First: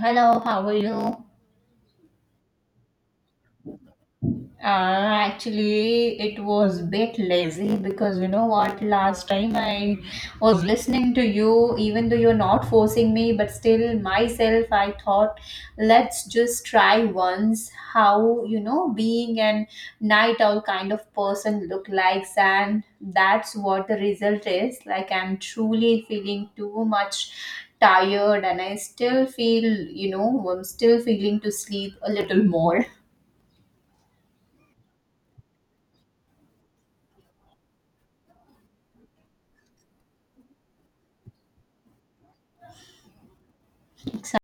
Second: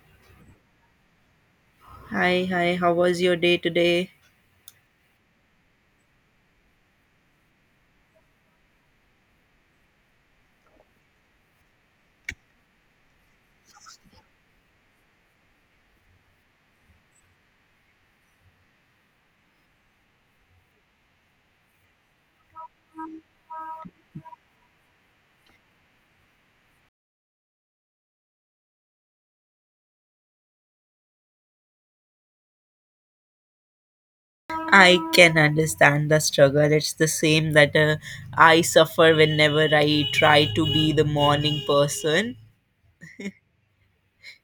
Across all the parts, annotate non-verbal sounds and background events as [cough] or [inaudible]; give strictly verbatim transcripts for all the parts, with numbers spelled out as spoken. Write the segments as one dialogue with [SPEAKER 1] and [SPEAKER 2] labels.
[SPEAKER 1] Hello, how are you?
[SPEAKER 2] Hi, hi, how was your day today?
[SPEAKER 1] Uh, actually, it was bit lazy because you know what? Last time I was listening to you, even though you're not forcing me, but still myself, I thought, let's just try once how you know being an night owl kind of person look likes, and that's what the result is. Like I'm truly feeling too much tired, and I still feel you know I'm still feeling to sleep a little more.
[SPEAKER 2] I can understand the struggle. It's the same that uh, I suffer whenever I try to be the morning person.
[SPEAKER 1] So,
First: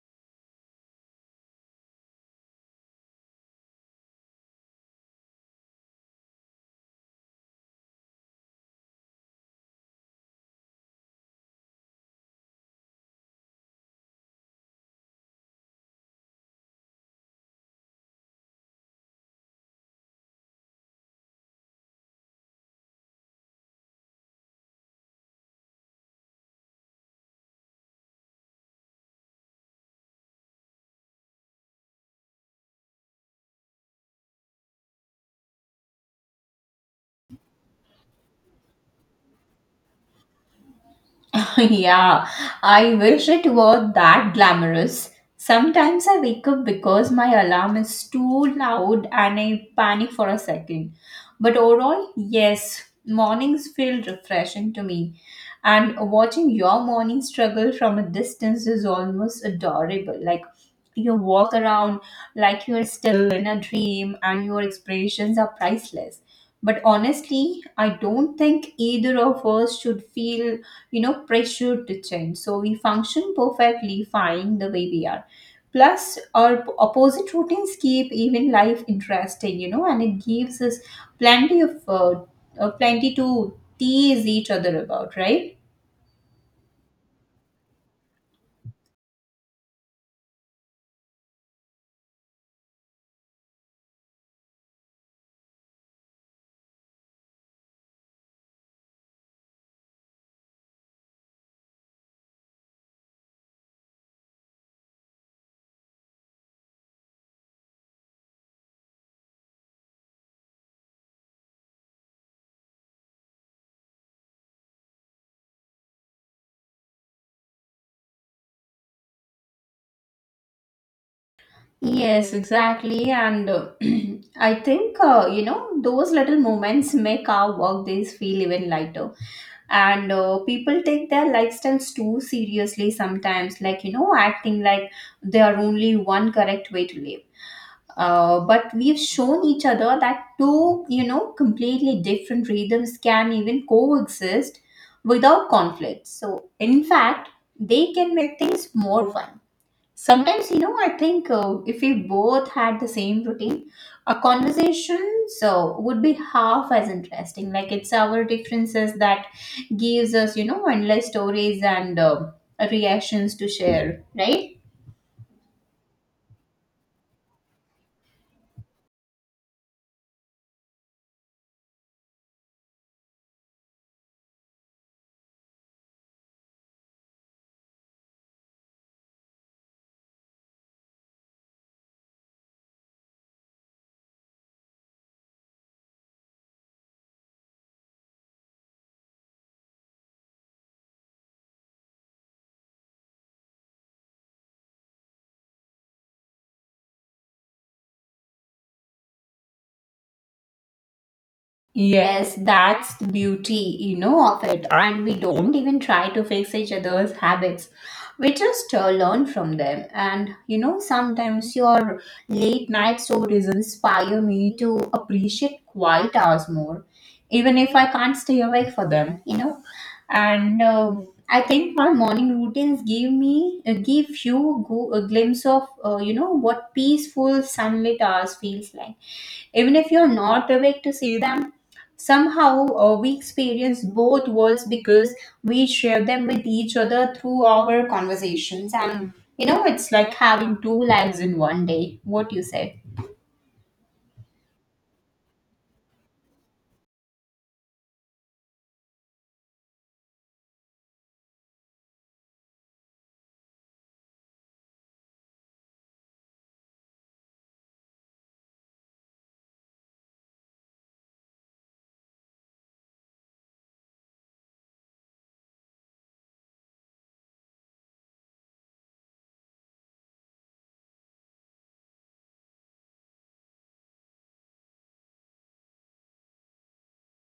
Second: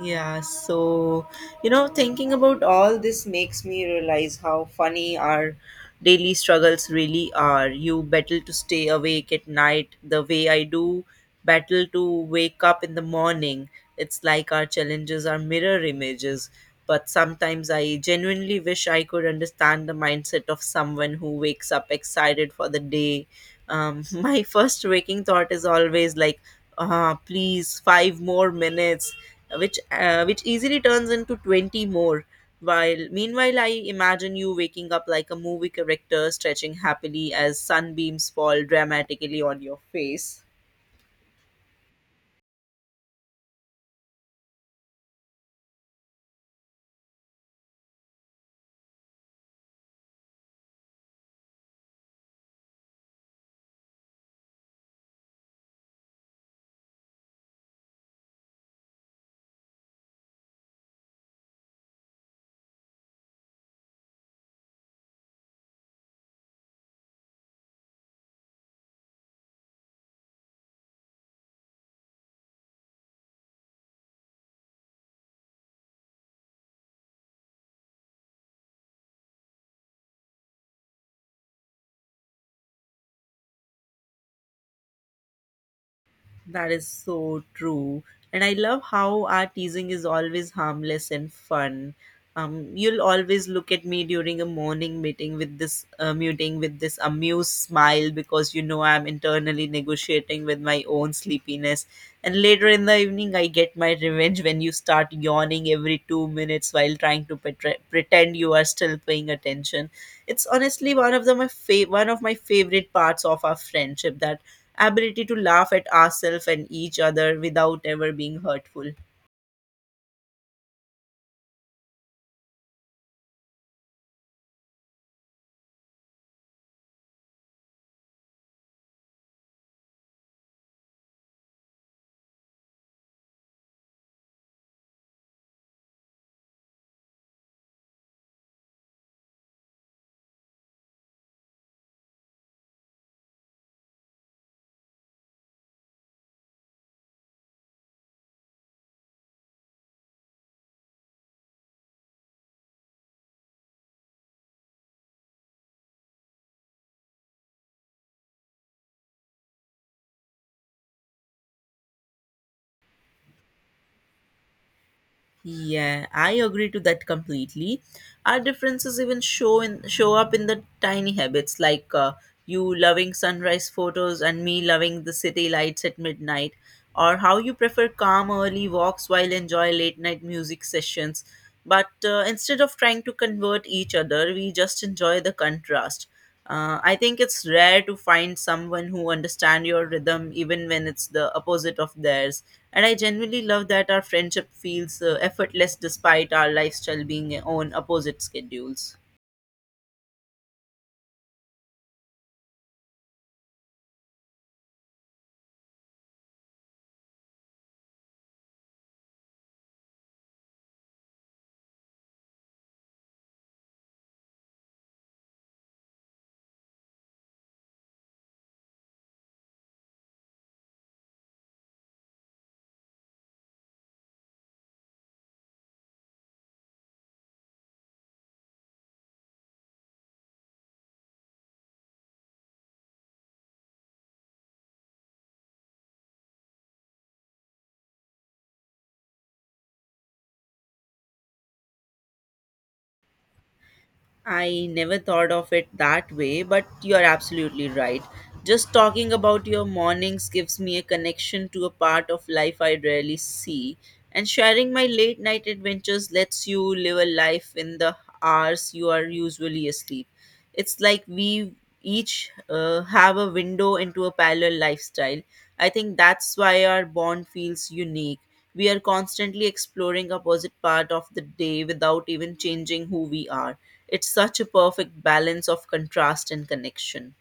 [SPEAKER 2] Yeah, so you know, thinking about all this makes me realize how funny our daily struggles really are. You battle to stay awake at night the way I do, battle to wake up in the morning. It's like our challenges are mirror images. But sometimes I genuinely wish I could understand the mindset of someone who wakes up excited for the day. Um, [laughs] my first waking thought is always like, ah, please, five more minutes, which uh, which easily turns into twenty more, while meanwhile I imagine you waking up like a movie character, stretching happily as sunbeams fall dramatically on your face.
[SPEAKER 1] [laughs] yeah, I wish it were that glamorous. Sometimes I wake up because my alarm is too loud and I panic for a second. But overall, yes, mornings feel refreshing to me. And watching your morning struggle from a distance is almost adorable. Like you walk around like you're still in a dream and your expressions are priceless. But honestly, I don't think either of us should feel, you know, pressured to change. So we function perfectly fine the way we are. Plus, our p- opposite routines keep even life interesting, you know, and it gives us plenty of uh, uh, plenty to tease each other about, right?
[SPEAKER 2] That is so true. And I love how our teasing is always harmless and fun. Um, you'll always look at me during a morning meeting with this uh, meeting with this amused smile, because you know I'm internally negotiating with my own sleepiness. And later in the evening, I get my revenge when you start yawning every two minutes while trying to petre- pretend you are still paying attention. It's honestly one of the my fa- one of my favorite parts of our friendship, that ability to laugh at ourselves and each other without ever being hurtful.
[SPEAKER 1] Yes, exactly. And uh, [clears throat] I think, uh, you know, those little moments make our work days feel even lighter. And uh, people take their lifestyles too seriously sometimes, like you know, acting like there are only one correct way to live. Uh, but we've shown each other that two, you know, completely different rhythms can even coexist without conflict, so in fact they can make things more fun. Sometimes, you know, I think uh, if we both had the same routine, our conversations uh, would be half as interesting. Like it's our differences that gives us, you know, endless stories and uh, reactions to share, right?
[SPEAKER 2] Yeah, I agree to that completely. Our differences even show in show up in the tiny habits, like uh, you loving sunrise photos and me loving the city lights at midnight, or how you prefer calm early walks while enjoy late night music sessions. But uh, Instead of trying to convert each other, we just enjoy the contrast. Uh, I think it's rare to find someone who understand your rhythm even when it's the opposite of theirs, and I genuinely love that our friendship feels uh, effortless despite our lifestyle being on opposite schedules.
[SPEAKER 1] Yes, that's the beauty, you know, of it. And we don't even try to fix each other's habits. We just uh, learn from them. And, you know, sometimes your late night stories inspire me to appreciate quiet hours more, even if I can't stay awake for them, you know. And um I think my morning routines give me, uh, give you go, a glimpse of, uh, you know, what peaceful sunlit hours feels like, even if you're not awake to see them. Somehow, uh, we experience both worlds because we share them with each other through our conversations. And you know, it's like having two lives in one day. What you said.
[SPEAKER 2] I never thought of it that way, but you're absolutely right. Just talking about your mornings gives me a connection to a part of life I rarely see, and sharing my late night adventures lets you live a life in the hours you are usually asleep. It's like we each uh, have a window into a parallel lifestyle. I think that's why our bond feels unique. We are constantly exploring opposite part of the day without even changing who we are. It's such a perfect balance of contrast and connection.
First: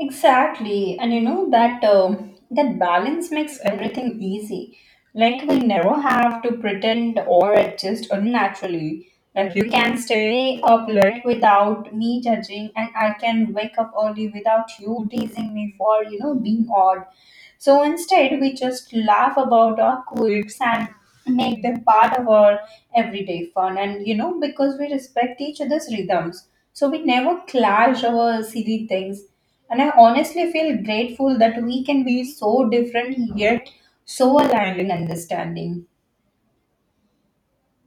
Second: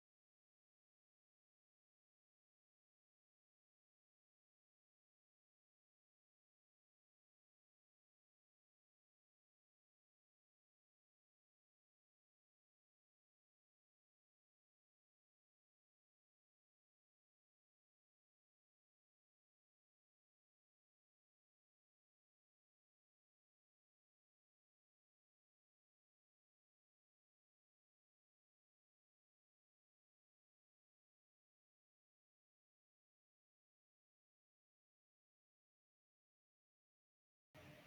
[SPEAKER 1] Exactly, and you know that um, that balance makes everything easy. Like we never have to pretend or adjust unnaturally. Like you can stay up late without me judging, and I can wake up early without you teasing me for, you know, being odd. So instead, we just laugh about our quirks and make them part of our everyday fun. And you know, because we respect each other's rhythms, so we never clash over silly things. And I honestly feel grateful that we can be so different yet so aligned in understanding.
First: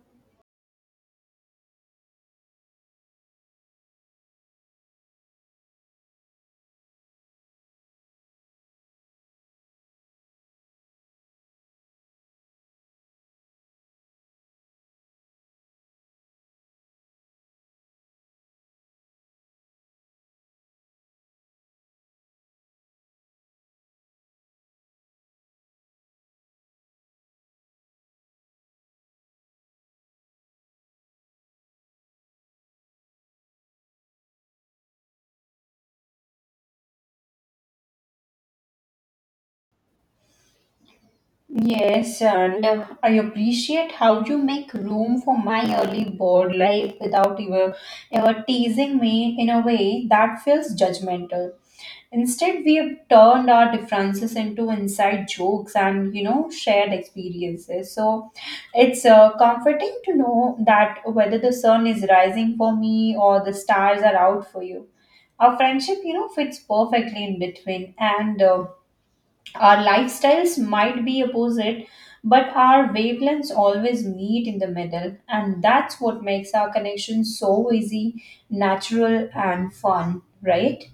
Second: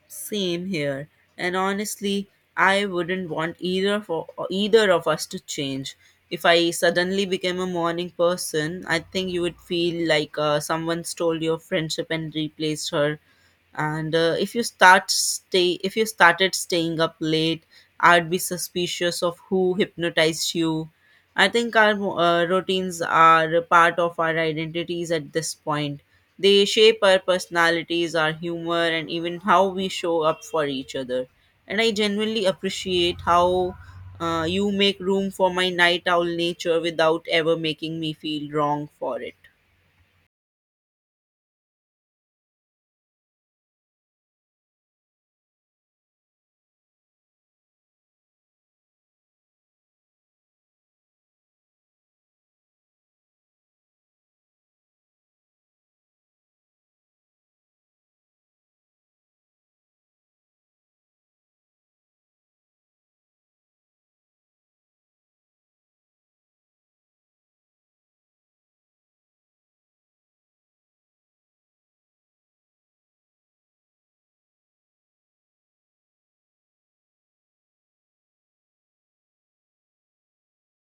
[SPEAKER 2] Same here. And honestly, I wouldn't want either for either of us to change. If I suddenly became a morning person, I think you would feel like uh, someone stole your friendship and replaced her. And uh, if you start stay if you started staying up late, I'd be suspicious of who hypnotized you. I think our uh, routines are part of our identities at this point. They shape our personalities, our humor, and even how we show up for each other. And I genuinely appreciate how uh, you make room for my night owl nature without ever making me feel wrong for it.
[SPEAKER 1] Yes, and uh, I appreciate how you make room for my early bored life without ever, ever teasing me in a way that feels judgmental. Instead, we have turned our differences into inside jokes and, you know, shared experiences. So it's uh, comforting to know that whether the sun is rising for me or the stars are out for you. Our friendship, you know, fits perfectly in between, and uh, our lifestyles might be opposite, but our wavelengths always meet in the middle, and that's what makes our connection so easy, natural, and fun, right?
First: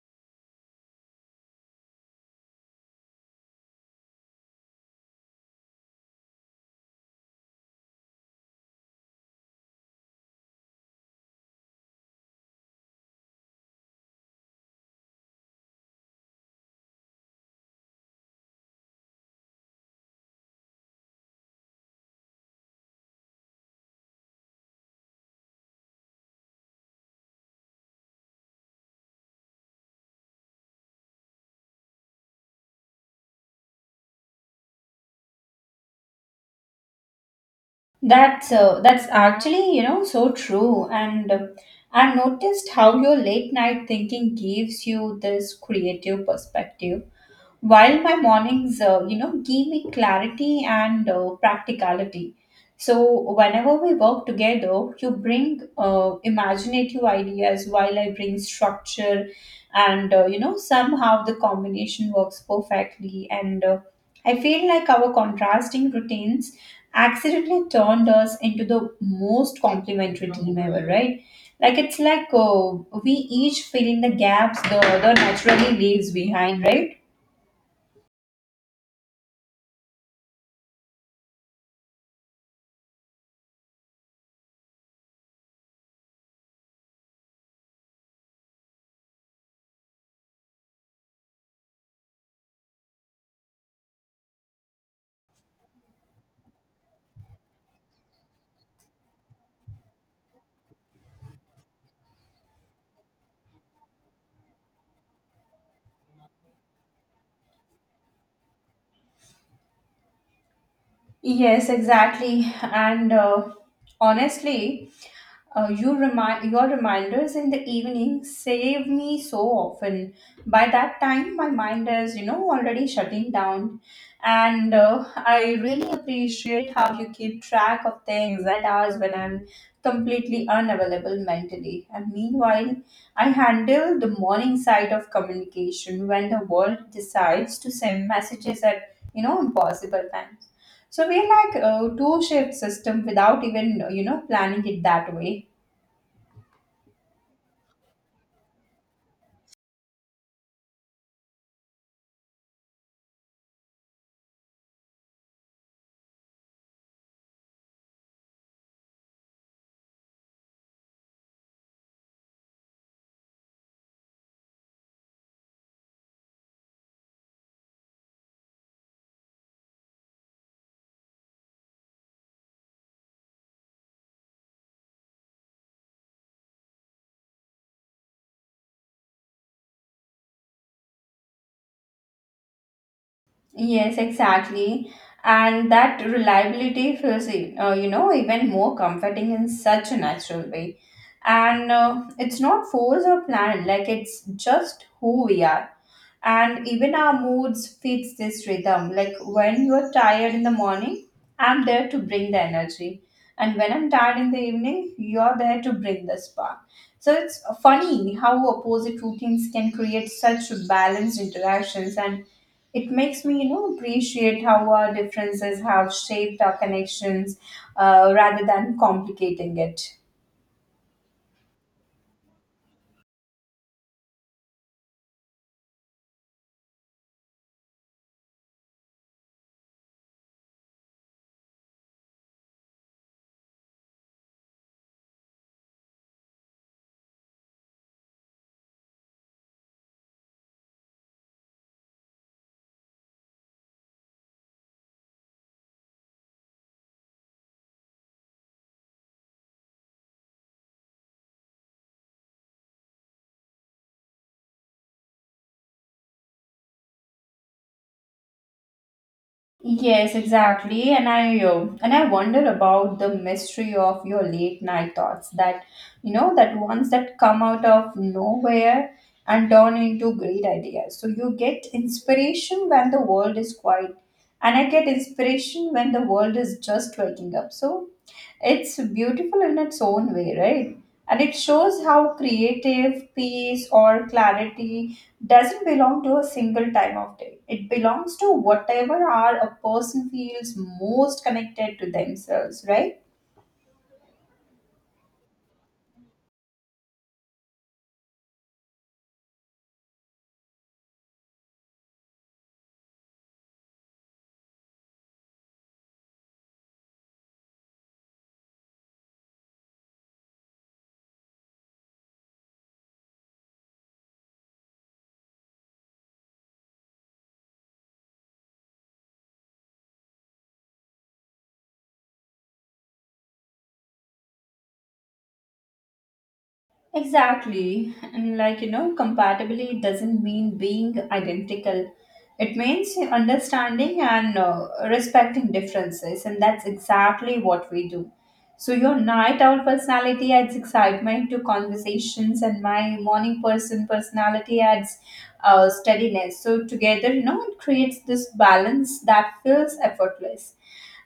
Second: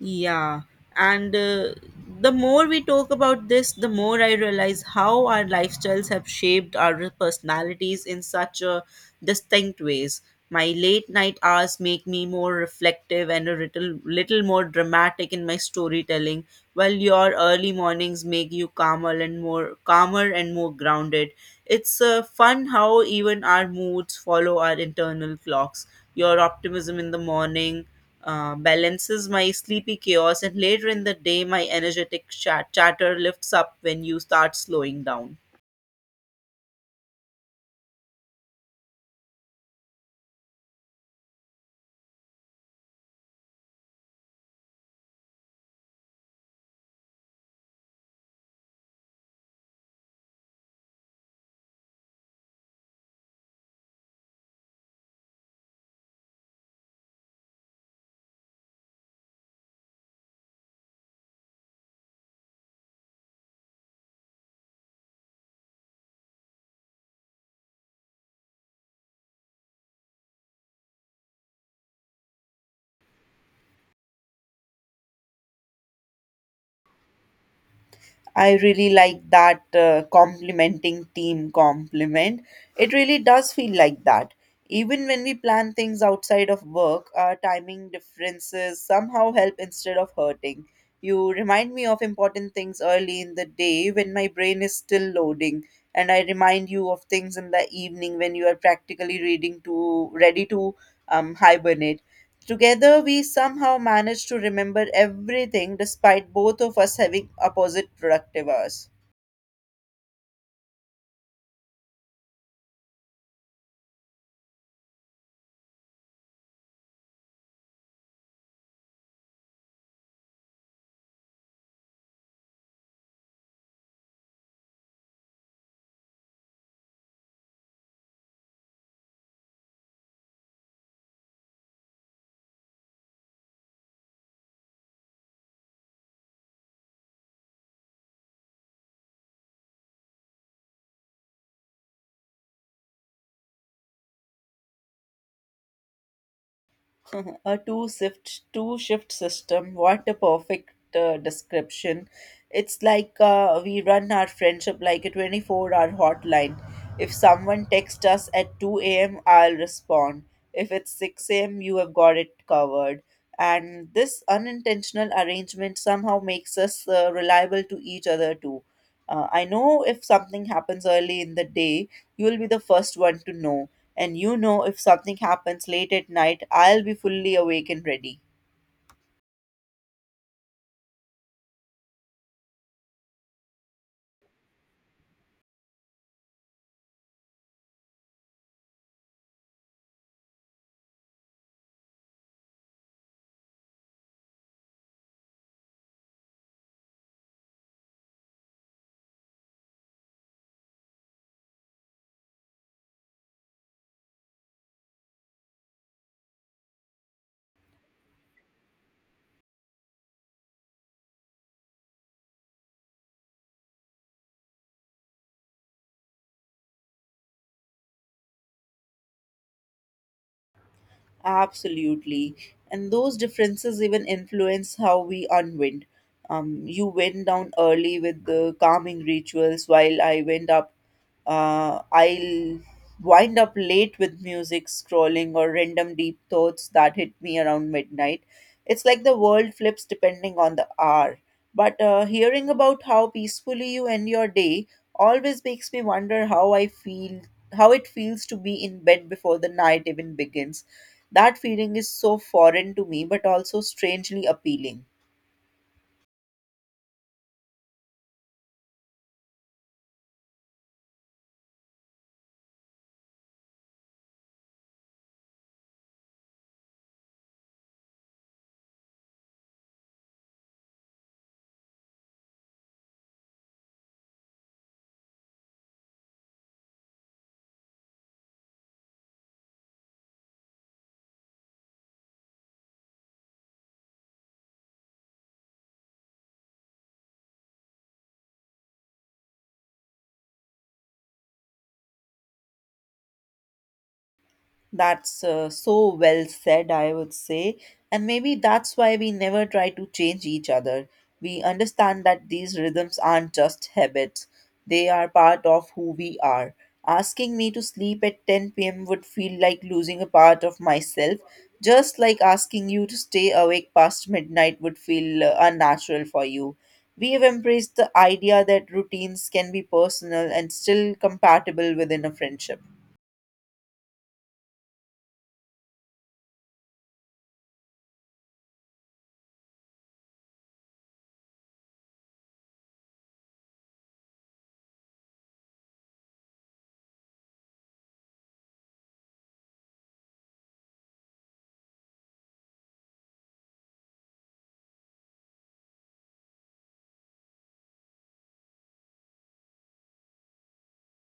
[SPEAKER 2] Yeah, and uh, the more we talk about this, the more I realize how our lifestyles have shaped our personalities in such a distinct ways. My late night hours make me more reflective and a little, little more dramatic in my storytelling, while your early mornings make you calmer and more calmer and more grounded. It's uh, fun how even our moods follow our internal clocks. Your optimism in the morning uh, balances my sleepy chaos, and later in the day, my energetic chat- chatter lifts up when you start slowing down.
[SPEAKER 1] That's uh, that's actually, you know, so true. And uh, I've noticed how your late night thinking gives you this creative perspective while my mornings, uh, you know, give me clarity and uh, practicality. So whenever we work together, you bring uh, imaginative ideas while I bring structure, and uh, you know, somehow the combination works perfectly. And uh, I feel like our contrasting routines accidentally turned us into the most complementary team ever, right? Like it's like, uh, we each fill in the gaps the other naturally leaves behind, right?
[SPEAKER 2] I really like that uh, complimenting team compliment. It really does feel like that. Even when we plan things outside of work, our timing differences somehow help instead of hurting. You remind me of important things early in the day when my brain is still loading, and I remind you of things in the evening when you are practically reading to ready to um, hibernate. Together, we somehow managed to remember everything despite both of us having opposite productive hours.
[SPEAKER 1] Yes, exactly. And uh, honestly, uh, you remind your reminders in the evening save me so often. By that time, my mind is, you know, already shutting down, and uh, I really appreciate how you keep track of things and hours when I'm completely unavailable mentally. And meanwhile, I handle the morning side of communication when the world decides to send messages at, you know, impossible times. So we're like a two shift system without even uh, you know, planning it that way.
[SPEAKER 2] [laughs] A two shift two shift system, what a perfect uh, description. It's like uh, we run our friendship like a twenty-four hour hotline. If someone texts us at two a.m., I'll respond. If it's six a.m., you have got it covered. And this unintentional arrangement somehow makes us uh, reliable to each other too. uh, I know if something happens early in the day, you will be the first one to know. And you know, if something happens late at night, I'll be fully awake and ready.
[SPEAKER 1] Yes, exactly. And that reliability feels, e- uh, you know, even more comforting in such a natural way. And uh, it's not forced or planned, like it's just who we are. And even our moods fits this rhythm. Like when you're tired in the morning, I'm there to bring the energy, and when I'm tired in the evening, you're there to bring the spark. So it's funny how opposite routines can create such balanced interactions, and it makes me, you know, appreciate how our differences have shaped our connections uh, rather than complicating it.
[SPEAKER 2] Absolutely. And those differences even influence how we unwind. Um, you went down early with the calming rituals, while I went up, uh, I'll wind up late with music, scrolling, or random deep thoughts that hit me around midnight. It's like the world flips depending on the hour. But uh, Hearing about how peacefully you end your day always makes me wonder how I feel, how it feels to be in bed before the night even begins. That feeling is so foreign to me, but also strangely appealing.
[SPEAKER 1] Yes, exactly. And I uh, and I wonder about the mystery of your late night thoughts, that, you know, that ones that come out of nowhere and turn into great ideas. So you get inspiration when the world is quiet, and I get inspiration when the world is just waking up. So it's beautiful in its own way, right? And it shows how creative, peace, or clarity doesn't belong to a single time of day. It belongs to whatever hour a person feels most connected to themselves, right?
[SPEAKER 2] That's uh, so well said, I would say. And maybe that's why we never try to change each other. We understand that these rhythms aren't just habits, they are part of who we are. Asking me to sleep at ten p m would feel like losing a part of myself, just like asking you to stay awake past midnight would feel uh, unnatural for you. We have embraced the idea that routines can be personal and still compatible within a friendship.
[SPEAKER 1] Exactly. And like, you know, compatibility doesn't mean being identical. It means understanding and uh, respecting differences. And that's exactly what we do. So, your night owl personality adds excitement to conversations, and my morning person personality adds uh, steadiness. So, together, you know, it creates this balance that feels effortless.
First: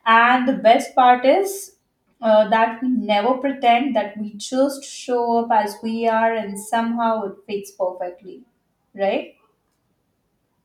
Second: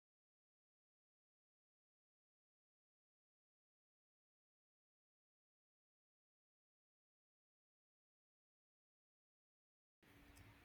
[SPEAKER 1] And the best part is uh, that we never pretend, that we just show up as we are and somehow it fits perfectly, right?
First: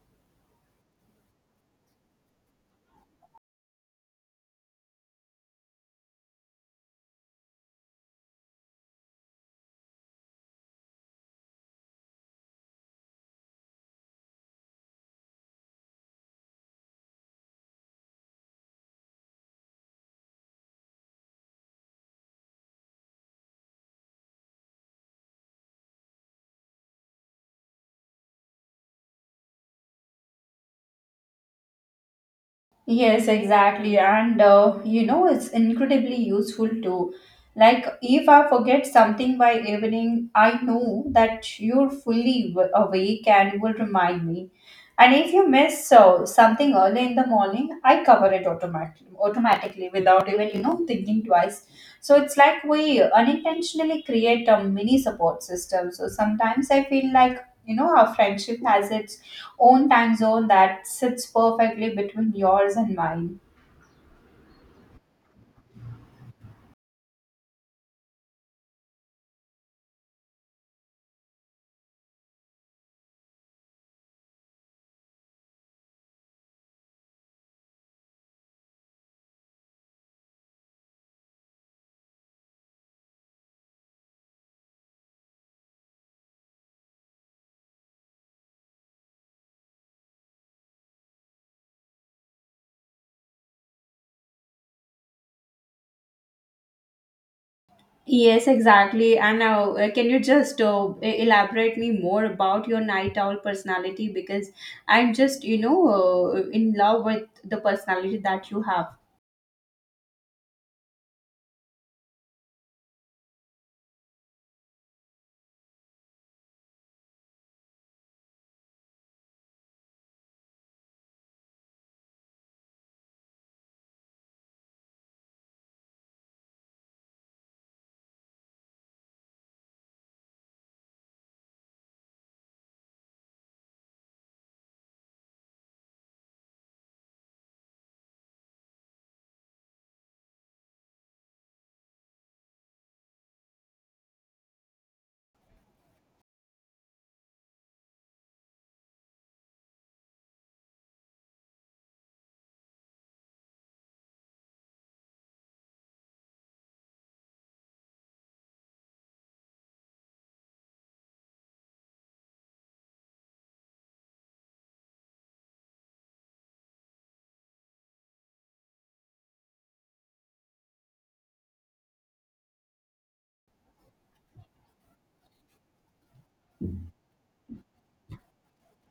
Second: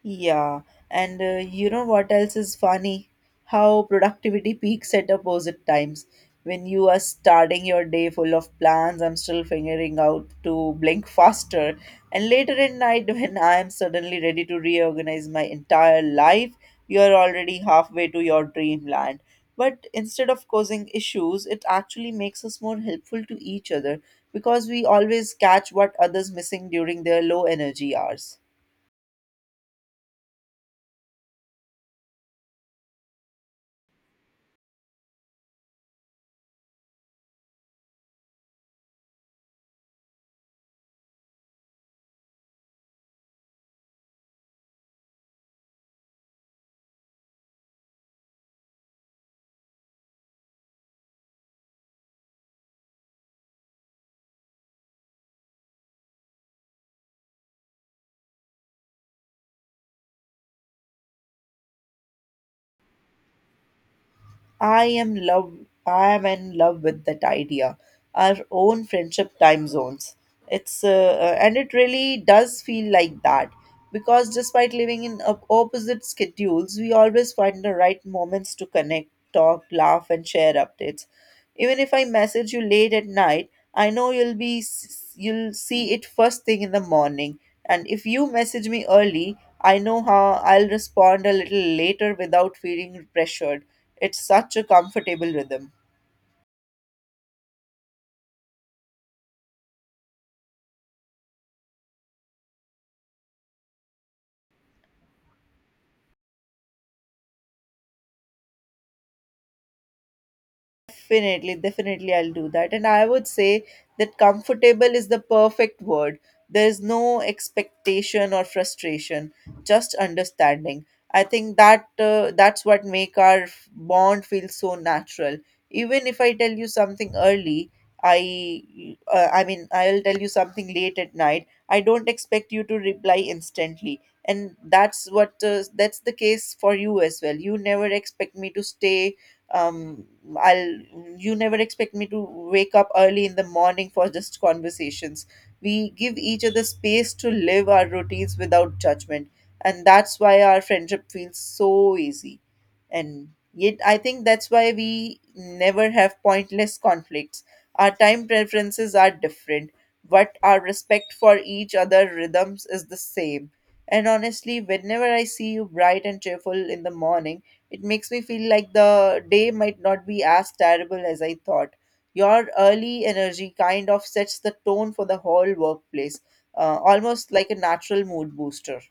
[SPEAKER 2] Yeah, and uh, you know what else is funny? How productivity peaks at opposite times. When you are starting your day full of plans, I'm still figuring out to blink faster. And later at night, [laughs] when I am suddenly ready to reorganize my entire life, you're already halfway to your dreamland. But instead of causing issues, it actually makes us more helpful to each other, because we always catch what others missing during their low energy hours.
[SPEAKER 1] Yes, exactly. And uh, you know, it's incredibly useful too. Like, if I forget something by evening, I know that you're fully w- awake and will remind me. And if you miss uh, something early in the morning, I cover it automatically, automatically without even, you know, thinking twice. So it's like we unintentionally create a mini support system. So sometimes I feel like, you know, our friendship has its own time zone that sits perfectly between yours and mine.
[SPEAKER 2] I am love I am in love with that idea. Our own friendship time zones. It's uh, uh, and it really does feel like that, because despite living in op- opposite schedules, we always find the right moments to connect, talk, laugh and share updates. Even if I message you late at night, I know you'll be you'll see it first thing in the morning. And if you message me early, I know how I'll respond a little later without feeling pressured. It's such a comfortable rhythm.
[SPEAKER 1] Yes, exactly. And now, uh, can you just uh, e- elaborate me more about your night owl personality? Because I'm just, you know, uh, in love with the personality that you have.
[SPEAKER 2] Definitely, definitely, I'll do that. And I would say that comfortable is the perfect word. There's no expectation or frustration, just understanding. I think that uh, that's what make our f- bond feel so natural. Even if I tell you something early, I uh, I mean I'll tell you something late at night. I don't expect you to reply instantly, and that's what uh, that's the case for you as well. You never expect me to stay um I'll you never expect me to wake up early in the morning for just conversations. We give each other space to live our routines without judgment, and that's why our friendship feels so easy. And yet I think that's why we never have pointless conflicts. Our time preferences are different, but our respect for each other rhythms is the same. And honestly, whenever I see you bright and cheerful in the morning, it makes me feel like the day might not be as terrible as I thought. Your early energy kind of sets the tone for the whole workplace, uh, almost like a natural mood booster.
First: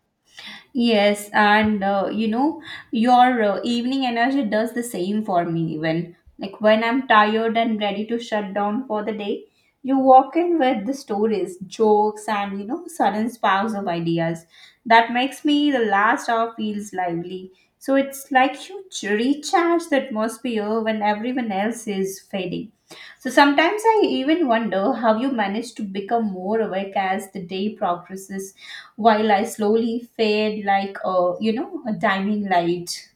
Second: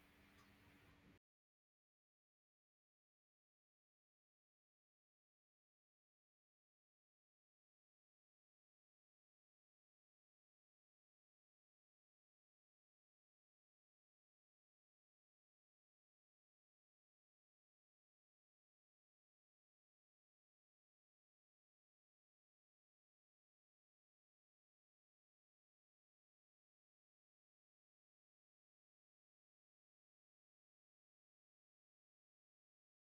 [SPEAKER 1] Yes, and uh, you know, your uh, evening energy does the same for me, even. Like when I'm tired and ready to shut down for the day, you walk in with the stories, jokes, and, you know, sudden sparks of ideas. That makes me the last hour feels lively. So it's like you ch- recharge the atmosphere when everyone else is fading. So sometimes I even wonder how you manage to become more awake as the day progresses while I slowly fade like a, you know, a dimming light.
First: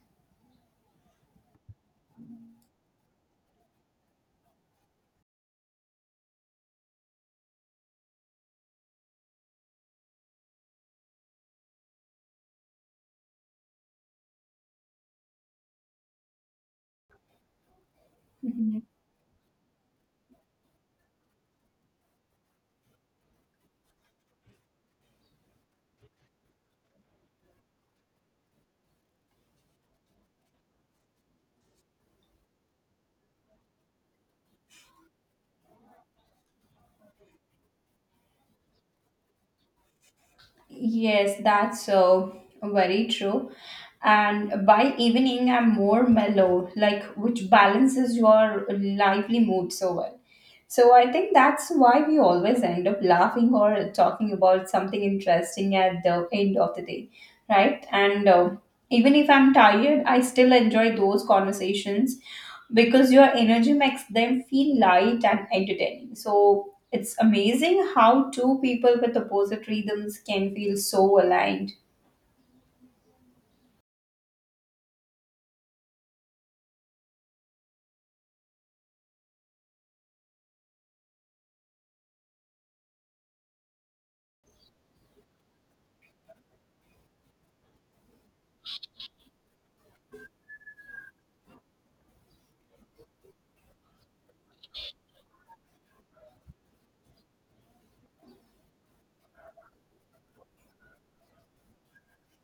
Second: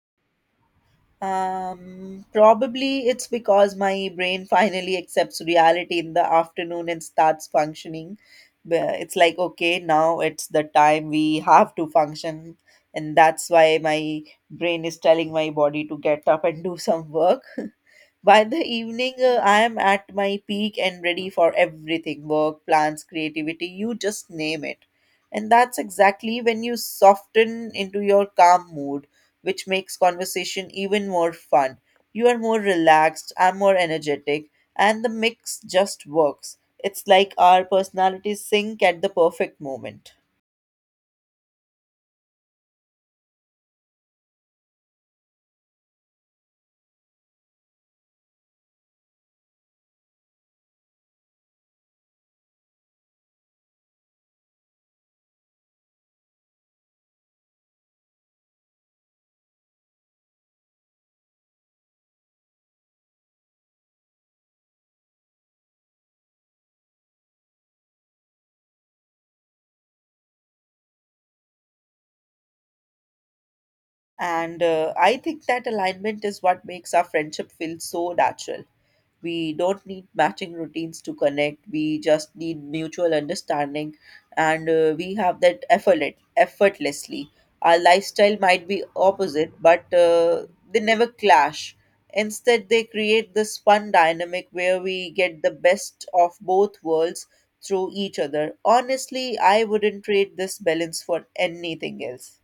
[SPEAKER 2] Um, probably it's because my brain [laughs] finally accepts reality in the afternoon and starts functioning. But it's like, okay, now it's the time we have to function. And that's why my brain is telling my body to get up and do some work. [laughs] By the
[SPEAKER 1] Mhm.
[SPEAKER 2] evening, uh, I am at my peak and ready for everything: work, plans, creativity, you just name it. And that's exactly when you soften into your calm mood, which makes conversation even more fun. You are more relaxed, I'm more energetic, and the mix just works. It's like our personalities sync at the perfect moment.
[SPEAKER 1] Yes, that's uh, very true. And by evening, I'm more mellow, like which balances your lively mood so well. So I think that's why we always end up laughing or talking about something interesting at the end of the day, right? And uh, even if I'm tired, I still enjoy those conversations because your energy makes them feel light and entertaining. So it's amazing how two people with opposite rhythms can feel so aligned.
[SPEAKER 2] And uh, I think that alignment is what makes our friendship feel so natural. We don't need matching routines to connect. We just need mutual understanding, and uh, we have that effort effortlessly. Our lifestyle might be opposite, but uh, they never clash. Instead, they create this fun dynamic where we get the best of both worlds through each other. Honestly, I wouldn't trade this balance for anything else.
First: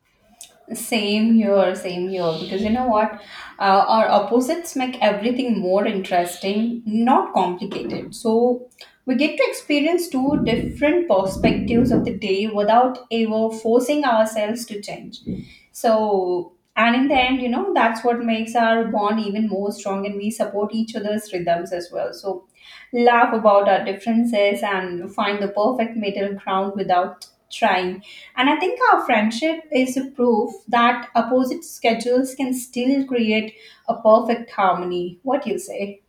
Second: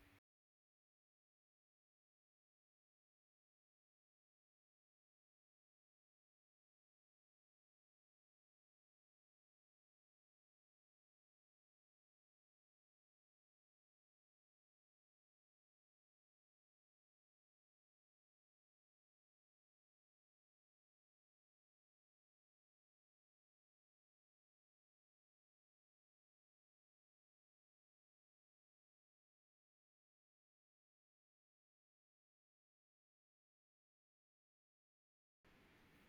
[SPEAKER 1] Same here, same here. Because you know what? Uh, our opposites make everything more interesting, not complicated. So we get to experience two different perspectives of the day without ever forcing ourselves to change. So, and in the end, you know, that's what makes our bond even more strong, and we support each other's rhythms as well. So, laugh about our differences and find the perfect middle ground without trying. And I think our friendship is a proof that opposite schedules can still create a perfect harmony. What do you say?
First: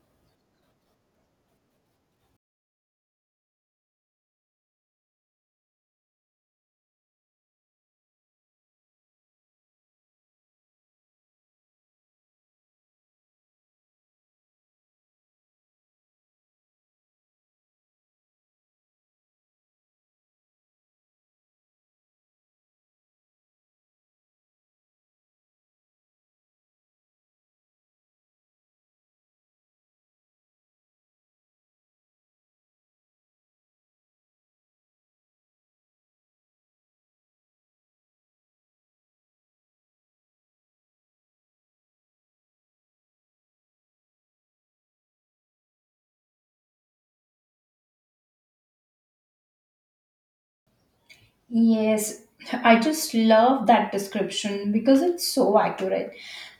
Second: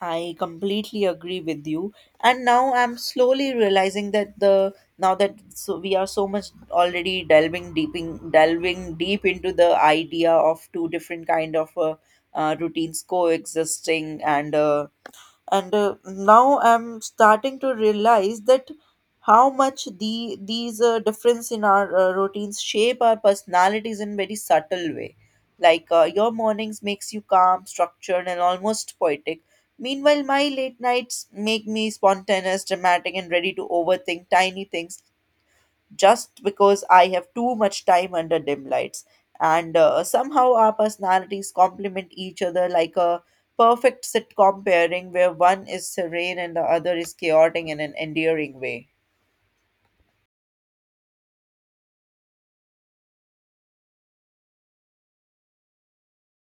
[SPEAKER 2] I completely agree with you. And now I'm slowly realizing that the now that so we are so much already delving deep in, delving deep into the idea of two different kind of uh, uh, routines coexisting and uh, and uh, now I'm starting to realize that how much the these uh, difference in our uh, routines shape our personalities in very subtle way. Like uh, your mornings makes you calm, structured, and almost poetic. Meanwhile, my late nights make me spontaneous, dramatic, and ready to overthink tiny things just because I have too much time under dim lights. And uh, somehow our personalities complement each other like a perfect sitcom pairing where one is serene and the other is chaotic in an endearing way.
[SPEAKER 1] Yes, I just love that description because it's so accurate.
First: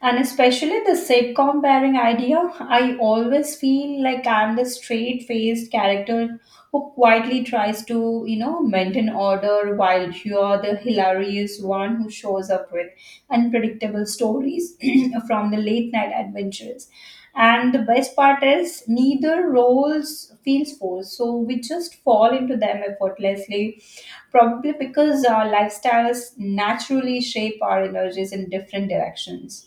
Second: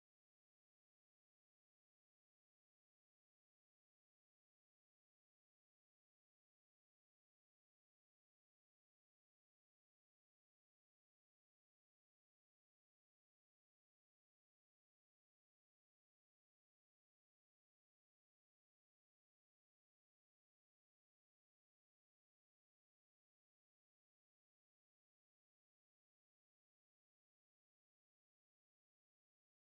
[SPEAKER 1] And especially the sitcom pairing idea, I always feel like I'm the straight faced character who quietly tries to, you know, maintain order while you're the hilarious one who shows up with unpredictable stories [clears throat] from the late night adventures. And the best part is neither roles feels forced, so we just fall into them effortlessly, probably because our lifestyles naturally shape our energies in different directions.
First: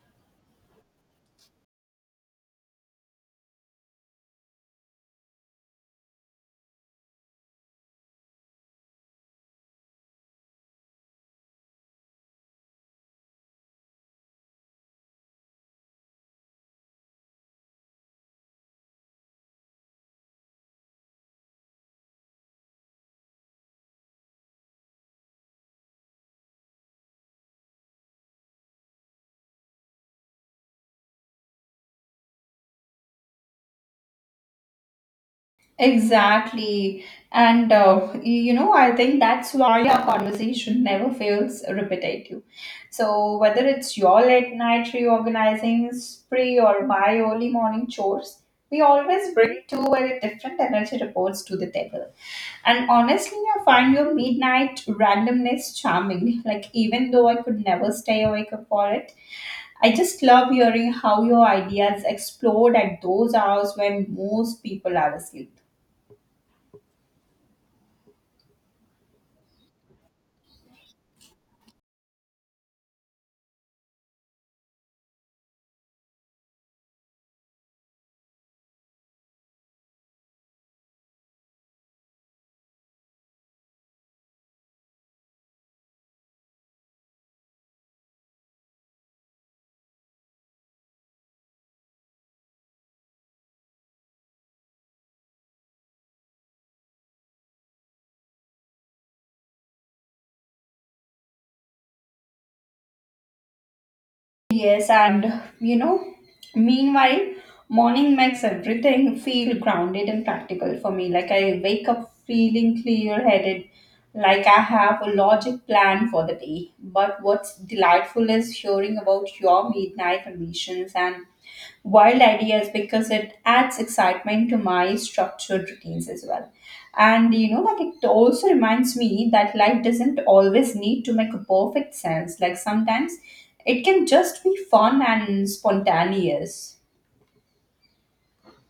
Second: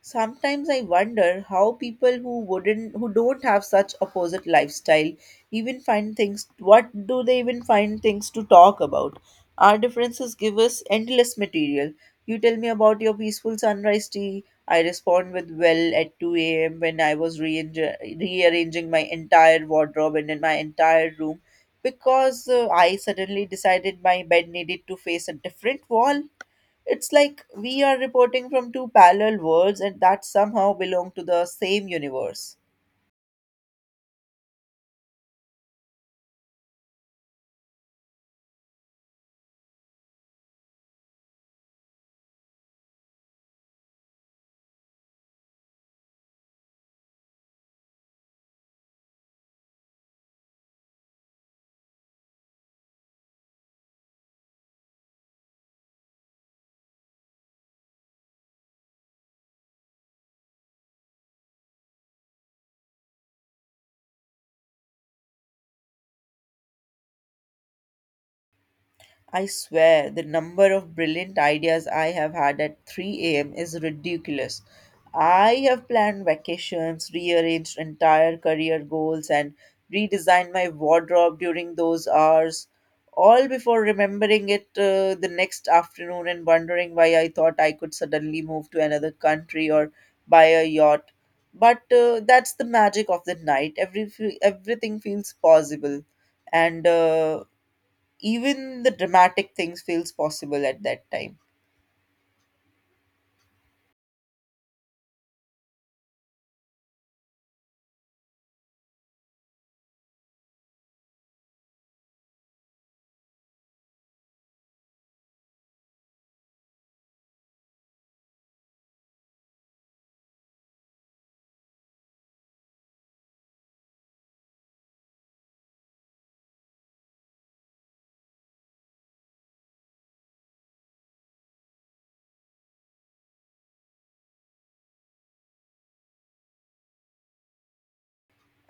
[SPEAKER 2] Sometimes I wonder how people who wouldn't who don't have such opposite lifestyle even find things what do they even find things to talk about? Our differences give us endless material. You tell me about your peaceful sunrise tea. I respond with, well, at two a m when I was rearrange- rearranging my entire wardrobe and in my entire room because uh, I suddenly decided my bed needed to face a different wall. It's like we are reporting from two parallel worlds and that somehow belong to the same universe.
[SPEAKER 1] Exactly. And, uh, y- you know, I think that's why our conversation never feels repetitive. So, whether it's your late night reorganizing spree or my early morning chores, we always bring two very different energy reports to the table. And honestly, I find your midnight randomness charming. Like, even though I could never stay awake for it, I just love hearing how your ideas explode at those hours when most people are asleep.
[SPEAKER 2] I swear, the number of brilliant ideas I have had at three a m is ridiculous. I have planned vacations, rearranged entire career goals, and redesigned my wardrobe during those hours, all before remembering it uh, the next afternoon and wondering why I thought I could suddenly move to another country or buy a yacht. But uh, that's the magic of the night. Every, everything feels possible, and uh, even the dramatic things feels possible at that time.
[SPEAKER 1] Yes, and you know, meanwhile, morning makes everything feel grounded and practical for me. Like I wake up feeling clear-headed, like I have a logic plan for the day. But what's delightful is hearing about your midnight ambitions and wild ideas because it adds excitement to my structured routines as well. And you know, like it also reminds me that life doesn't always need to make a perfect sense. Like sometimes it can just be fun and spontaneous.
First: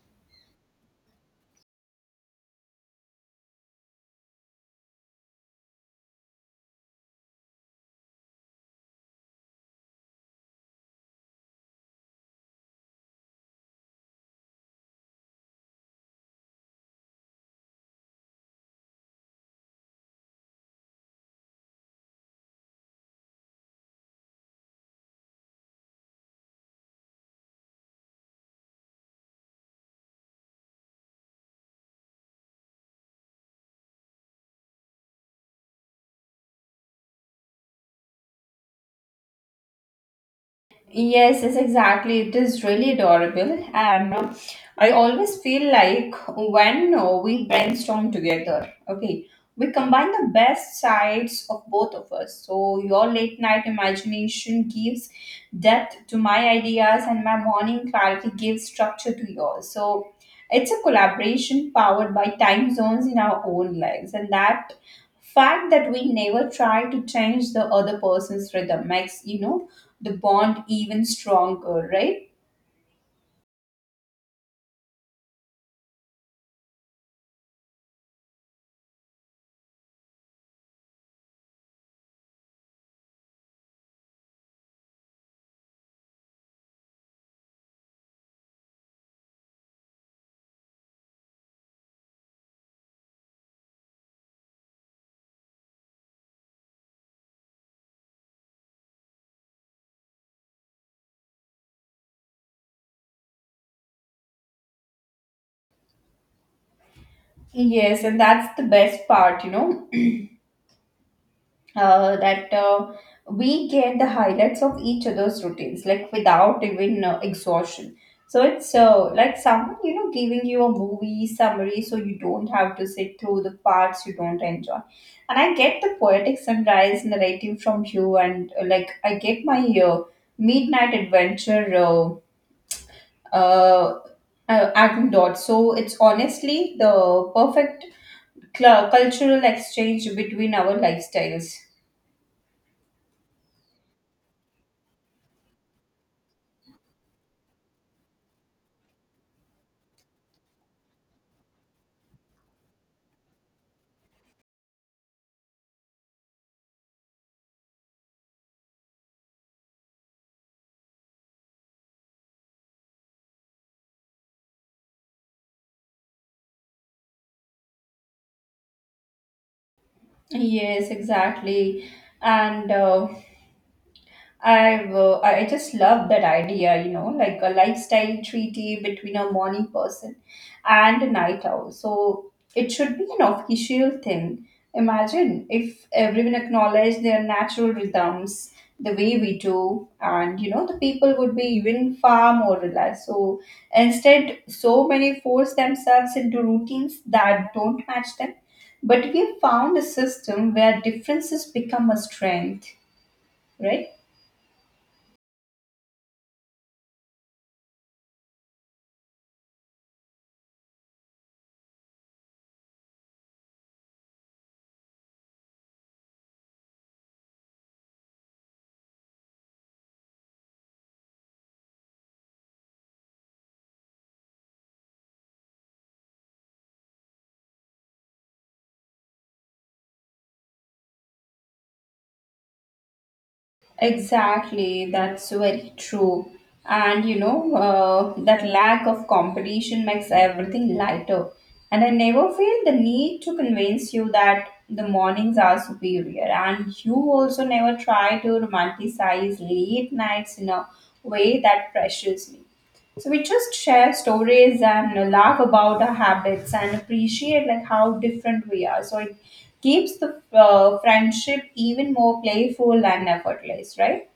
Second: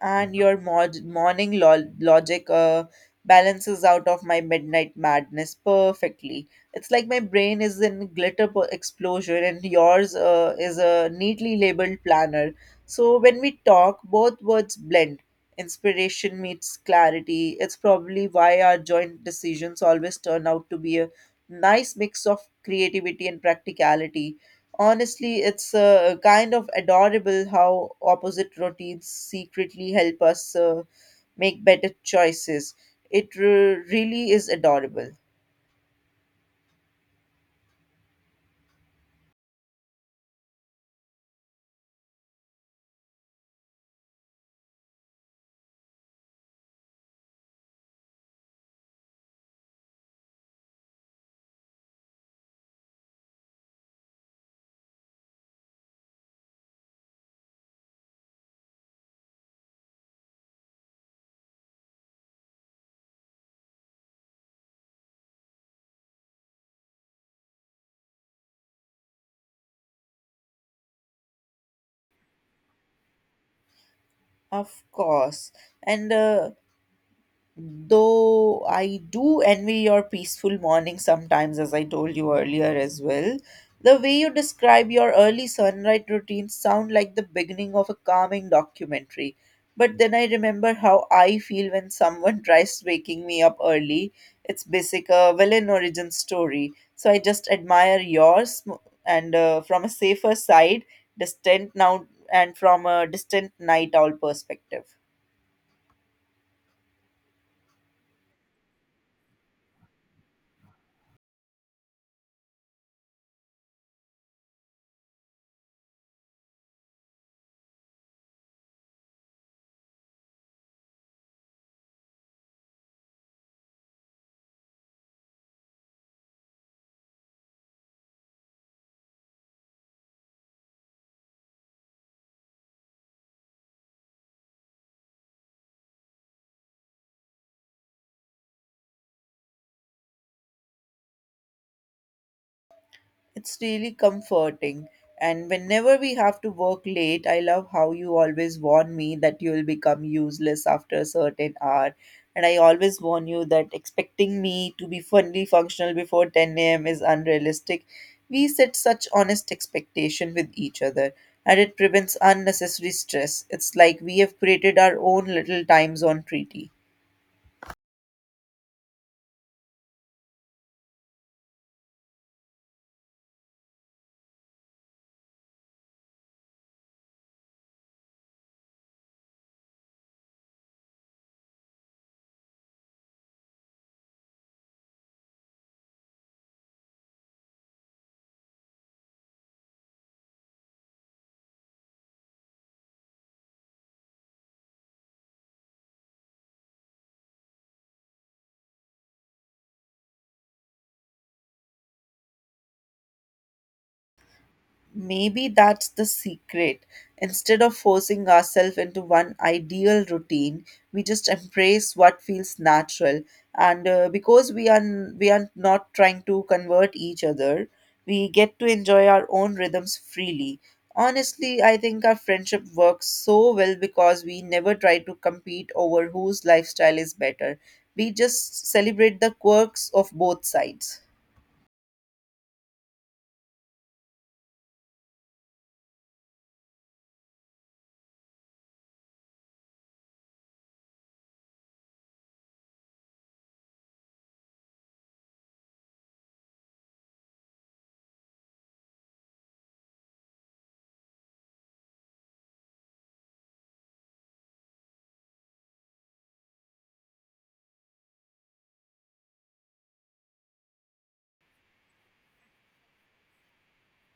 [SPEAKER 2] And your mod- morning lo- logic uh, balances out of my midnight madness perfectly. It's like my brain is in glitter po- explosion and yours uh, is a neatly labeled planner. So when we talk, both words blend, inspiration meets clarity. It's probably why our joint decisions always turn out to be a nice mix of creativity and practicality. Honestly, it's uh, kind of adorable how opposite routines secretly help us uh, make better choices. It re- really is adorable.
[SPEAKER 1] Yes, yes, exactly. It is really adorable. And uh, I always feel like when uh, we brainstorm together, okay, we combine the best sides of both of us. So your late night imagination gives depth to my ideas, and my morning clarity gives structure to yours. So it's a collaboration powered by time zones in our own lives. And that fact that we never try to change the other person's rhythm makes, you know, the bond even stronger, right?
[SPEAKER 2] Of course. And uh, Though I do envy your peaceful morning sometimes, as I told you earlier as well. The way you describe your early sunrise routine sound like the beginning of a calming documentary. But then I remember how I feel when someone [laughs] tries waking me up early. It's basic a villain origin story. So I just admire yours m- and uh, from a safer side, distant now, and from a distant night owl perspective.
[SPEAKER 1] Yes, and that's the best part, you know, [clears throat] uh, that uh, we get the highlights of each other's routines, like without even uh, exhaustion. So it's uh, like someone, you know, giving you a movie summary so you don't have to sit through the parts you don't enjoy. And I get the poetic sunrise narrative from you, and uh, like I get my uh, midnight adventure. Uh, uh, uh, Atom Dot. So it's honestly the perfect cl- cultural exchange between our lifestyles.
[SPEAKER 2] It's really comforting. And whenever we have to work late, I love how you always warn me that you will become useless after a certain hour. And I always warn you that expecting me to be fully functional before ten a m is unrealistic. We set such honest expectation with each other, and it prevents unnecessary stress. It's like we have created our own little time zone treaty.
[SPEAKER 1] Yes, exactly. And uh, I have I I just love that idea, you know, like a lifestyle treaty between a morning person and a night owl. So it should be an official thing. Imagine if everyone acknowledged their natural rhythms the way we do, and you know, the people would be even far more relaxed. So instead, so many force themselves into routines that don't match them. But we have found a system where differences become a strength, right?
[SPEAKER 2] Maybe that's the secret. Instead of forcing ourselves into one ideal routine, we just embrace what feels natural. And uh, because we are we are not trying to convert each other, we get to enjoy our own rhythms freely. Honestly, I think our friendship works so well because we never try to compete over whose lifestyle is better. We just celebrate the quirks of both sides.
[SPEAKER 1] Exactly, that's very true. And you know, uh, that lack of competition makes everything lighter. And I never feel the need to convince you that the mornings are superior. And you also never try to romanticize late nights in a way that pressures me. So we just share stories and laugh about our habits and appreciate like how different we are. So it keeps the uh, friendship even more playful and effortless, right?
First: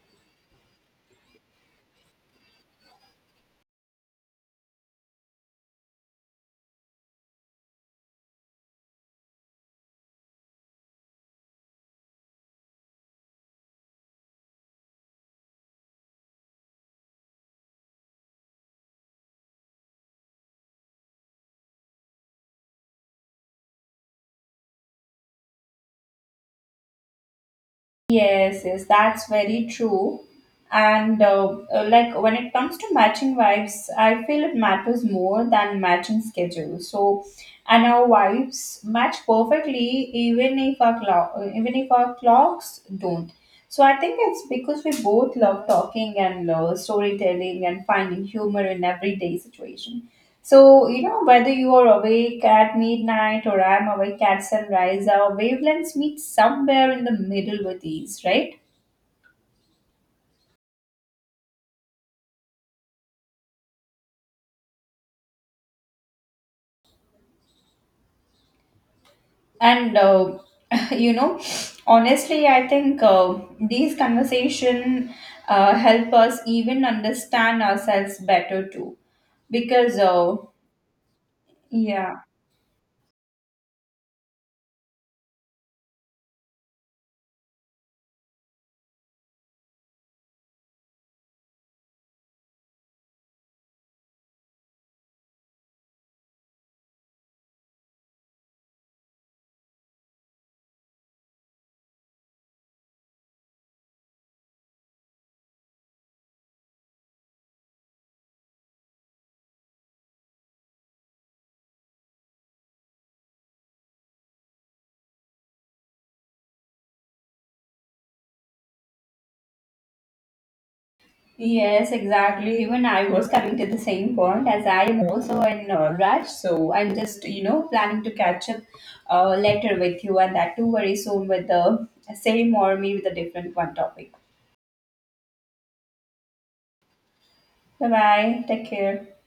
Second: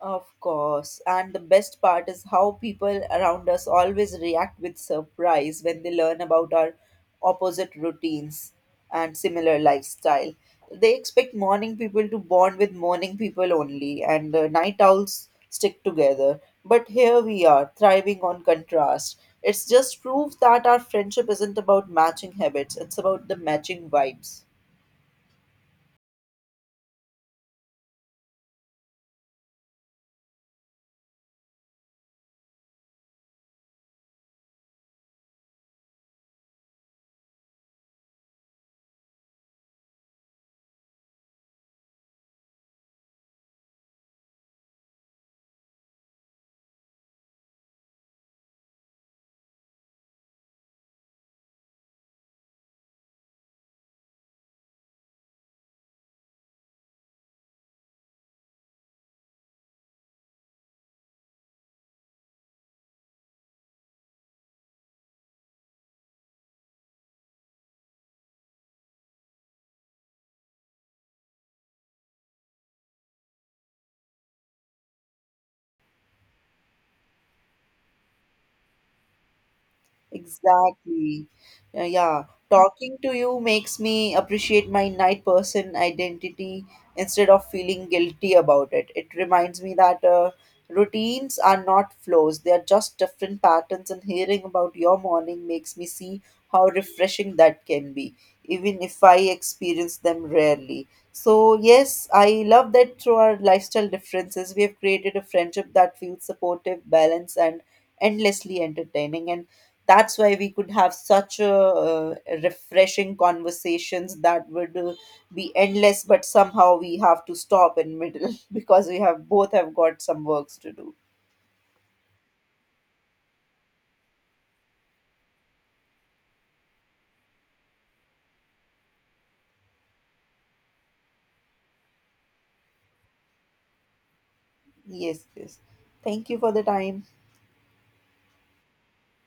[SPEAKER 2] Of course. And the best part is how people around us always react with surprise when they learn about our opposite routines and similar lifestyle. They expect morning people to bond with morning people only, and uh, night owls stick together. But here we are, thriving on contrast. It's just proof that our friendship isn't about matching habits, it's about the matching vibes.
[SPEAKER 1] Yes, yes, that's very true. And uh, uh, like when it comes to matching vibes, I feel it matters more than matching schedules. So, and our vibes match perfectly, even if our clock, even if our clocks don't. So I think it's because we both love talking and uh, storytelling and finding humor in everyday situation. So, you know, whether you are awake at midnight or I'm awake at sunrise, our wavelengths meet somewhere in the middle with ease, right? And, uh, [laughs] you know, honestly, I think uh, these conversation uh, help us even understand ourselves better too. Because, uh,
[SPEAKER 2] Exactly. Uh,
[SPEAKER 1] yeah.
[SPEAKER 2] yeah, talking to you makes me appreciate my night person identity instead of feeling guilty about it. It reminds me that uh, routines are not flows, they are just different patterns, and hearing about your morning makes me see how refreshing that can be, even if I experience them rarely. So, yes, I love that through our lifestyle differences, we have created a friendship that feels supportive, balanced, and endlessly entertaining. And that's why we could have such a, uh, refreshing conversations that would uh, be endless but somehow we have to stop in middle [laughs] because we have both have got some works to do.
[SPEAKER 1] Yes, exactly. Even I was coming to the same point as I am also in uh, rush, so I'm just you know planning to catch up uh, later with you, and that too very soon with the same or maybe the different one topic.
[SPEAKER 2] Yes, yes, thank you for the time.
[SPEAKER 1] Bye bye. Take care.